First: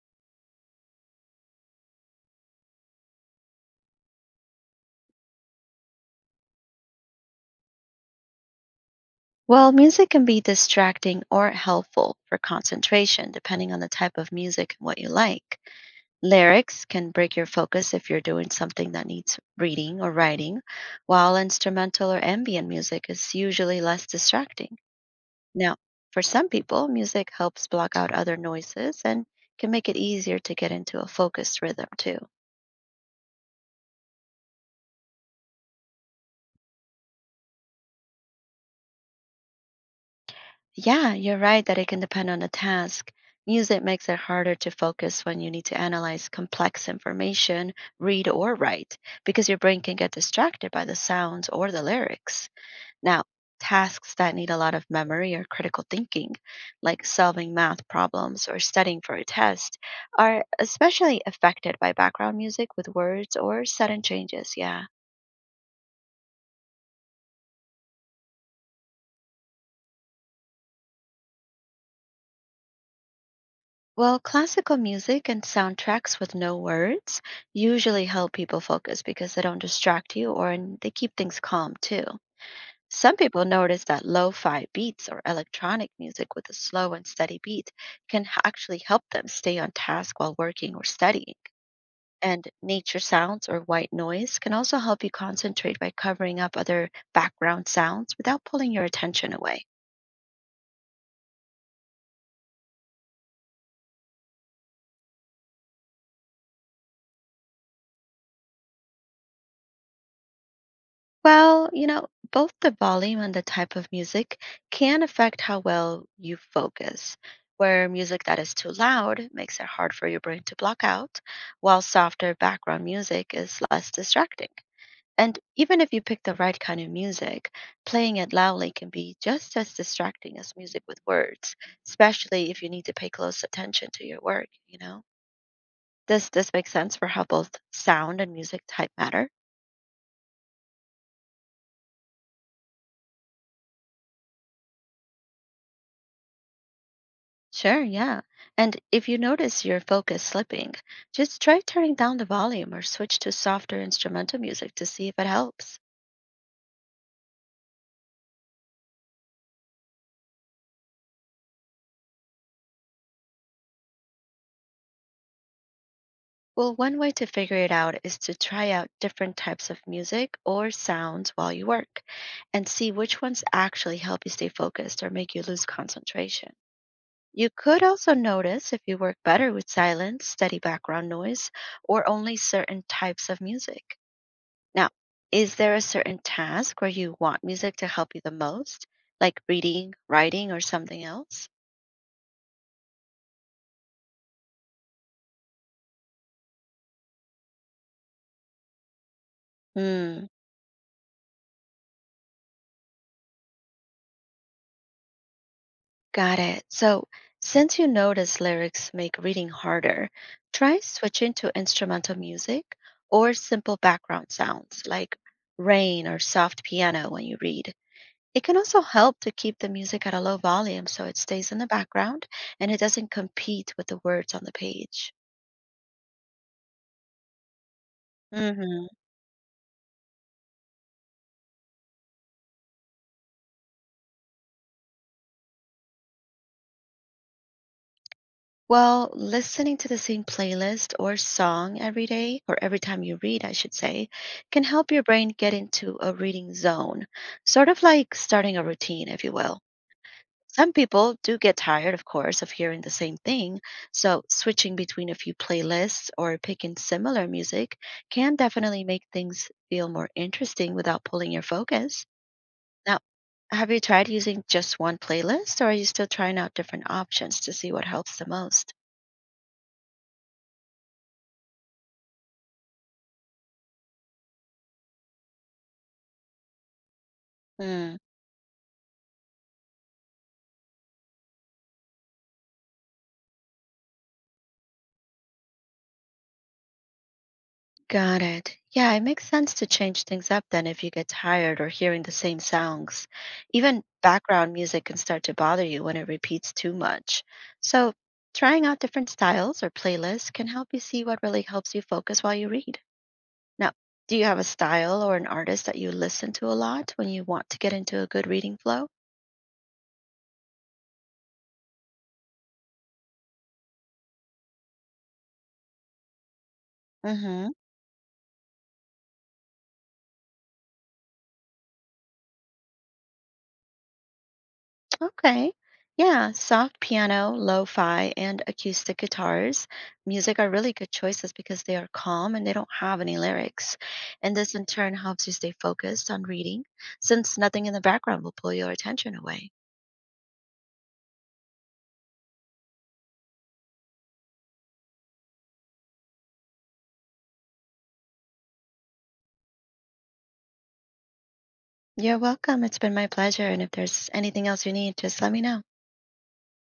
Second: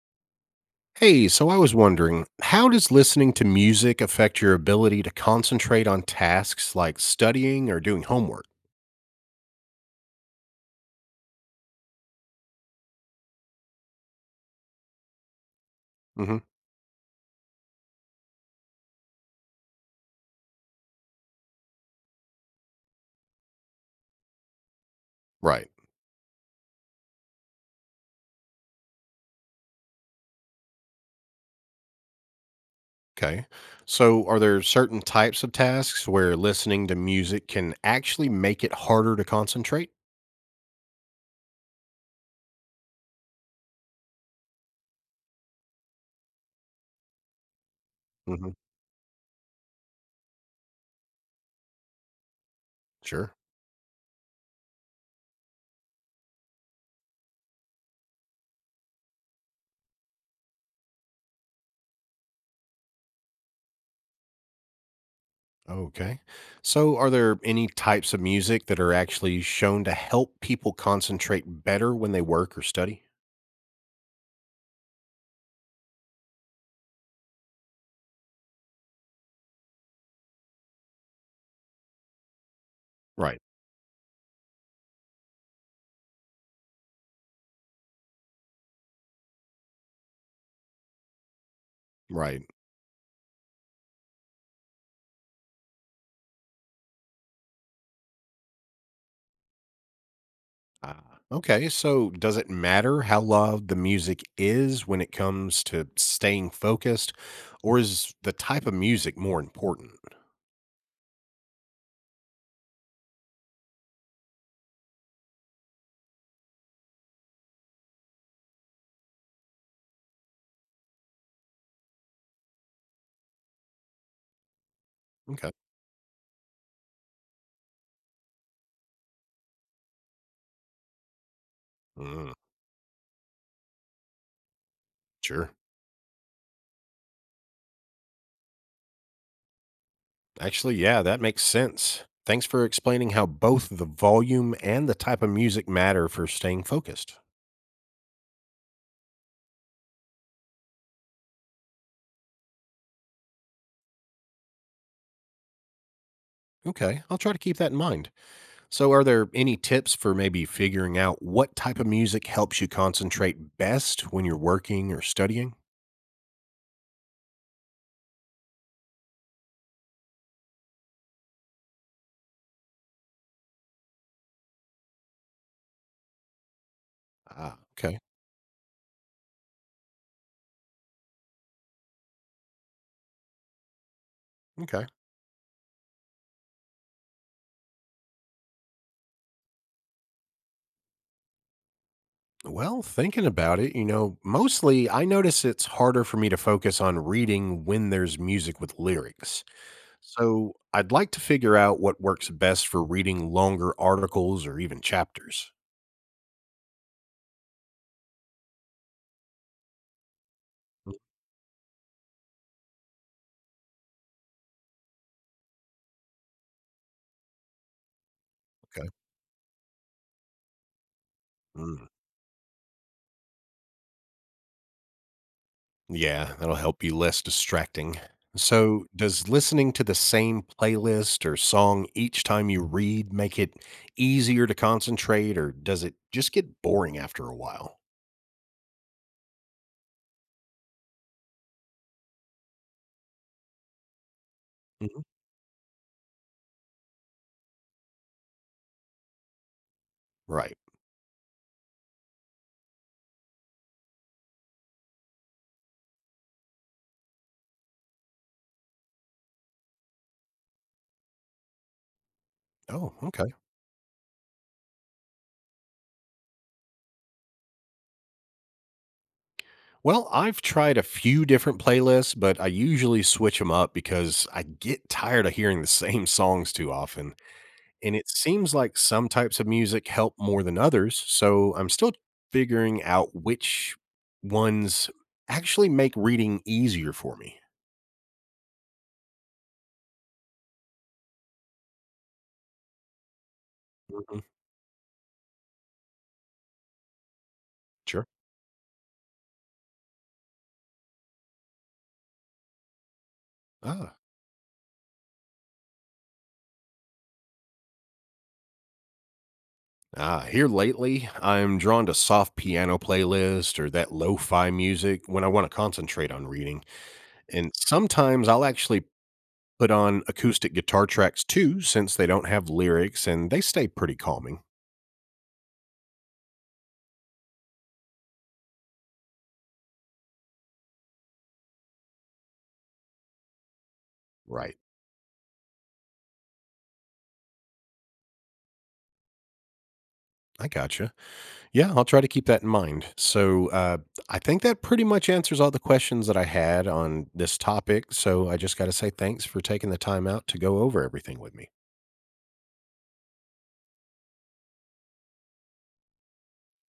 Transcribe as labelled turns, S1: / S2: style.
S1: Hey, so I was wondering, how does listening to music affect your ability to concentrate on tasks like studying or doing homework?
S2: Well, music can be distracting or helpful for concentration, depending on the type of music and what you like.
S1: Hmm.
S2: Lyrics can break your focus if you're doing something that needs reading or writing, while instrumental or ambient music is usually less distracting.
S1: Right.
S2: Now, for some people, music helps block out other noises and can make it easier to get into a focused rhythm, too.
S1: Okay. So, are there certain types of tasks where listening to music can actually make it harder to concentrate?
S2: Yeah, you're right that it can depend on the task. Music makes it harder to focus when you need to analyze complex information, read
S1: Hmm.
S2: or write, because your brain can get distracted by the sounds or the lyrics. Now,
S1: Sure.
S2: tasks that need a lot of memory or critical thinking, like solving math problems or studying for a test, are especially affected by background music with words or sudden changes. Yeah.
S1: Okay. So, are there any types of music that are actually shown to help people concentrate better when they work or study?
S2: Well, classical music and soundtracks with no words usually help people focus because they don't distract you or and they keep things calm too. Some
S1: Right.
S2: people notice that lo-fi beats or electronic music with a slow and steady beat actually help them stay on task while working or studying.
S1: Right.
S2: And nature sounds or white noise can also help you concentrate by covering up other background sounds without pulling your attention away.
S1: Ah, okay. So, does it matter how loud the music is when it comes to staying focused, or is the type of music more important?
S2: Well, you know, Both the volume and the type of music can affect how well you focus, where music that is too loud makes it hard for your brain to block out, while softer background music is less distracting. And
S1: Okay.
S2: even if you pick the right kind of music, playing it loudly can be just as distracting as music with words,
S1: Mm,
S2: especially if you need to pay close attention to your work.
S1: sure.
S2: Does this make sense for how both sound and music type matter?
S1: Actually, yeah, that makes sense. Thanks for explaining how both the volume and the type of music matter for staying focused.
S2: Sure, yeah. And if you notice your focus slipping, just try turning down the volume or switch to softer instrumental music to see if it helps.
S1: Okay, I'll try to keep that in mind. So, are there any tips for maybe figuring out what type of music helps you concentrate best when you're working or studying?
S2: Well, one way to figure it out is to try out different types of music or sounds while you work and see which ones actually help you stay focused or make you lose concentration. You
S1: Ah,
S2: could
S1: okay.
S2: also notice if you work better with silence, steady background noise, or only certain types of music.
S1: Okay.
S2: Now, is there a certain task where you want music to help you the most, like reading, writing, or something else?
S1: Well, thinking about it, mostly I notice it's harder for me to focus on reading when there's music with lyrics.
S2: Hmm,
S1: So I'd like to figure out what works best for reading longer articles or even chapters.
S2: got it. So, since you notice lyrics make reading harder, try
S1: Mm.
S2: switching to instrumental music or simple background sounds like rain or soft piano when you read. It can also
S1: Okay.
S2: help to keep the music at a low volume so it stays in the
S1: Mm.
S2: background and it doesn't compete with the words on the page.
S1: Yeah, that'll help be less distracting. So,
S2: Mhm.
S1: does listening to the same playlist or song each time you read make it easier to concentrate, or does it just get boring after a while?
S2: Well, listening to the same playlist or song every day, or every time you read, I should say, can help
S1: Mhm.
S2: your brain get into a reading zone, sort of like starting a routine, if you will.
S1: Right.
S2: Some people do get tired, of course, of hearing the same thing, so switching between a few playlists or picking similar music can definitely make things feel more interesting without pulling your focus.
S1: Oh,
S2: Now,
S1: okay.
S2: have you tried using just one playlist, or are you still trying out different options to see what helps the most?
S1: Well, I've tried a few different playlists, but I usually switch them up because I get tired of hearing the same songs too often. And
S2: Hmm.
S1: it seems like some types of music help more than others. So I'm still figuring out which ones actually make reading easier for me.
S2: Got it. Yeah, it makes sense to change things up then if you get tired or hearing the same sounds. Even
S1: Mhm.
S2: background music can start to bother you when it repeats too much. So,
S1: Sure.
S2: trying out different styles or playlists can help you see what really helps you focus while you read. Now,
S1: Ah.
S2: do you have a style or an artist that you listen to a lot when you want to get into a good reading flow?
S1: Ah, here lately, I'm drawn to soft piano playlist or that lo-fi music when I want to concentrate on reading.
S2: Mm hmm.
S1: And sometimes I'll actually put on acoustic guitar tracks too, since they don't have lyrics and they stay pretty calming.
S2: Okay. Yeah, soft piano, lo-fi, and acoustic guitars music are really good choices because they are calm and they don't have any lyrics. And this
S1: Right.
S2: in turn helps you stay focused on reading since nothing in the background will pull your attention away.
S1: I gotcha. Yeah, I'll try to keep that in mind. So I think that pretty much answers all the questions that I had on this topic. So I just got to say thanks for taking the time out to go over everything with me.
S2: You're welcome. It's been my pleasure. And if there's anything else you need, just let me know.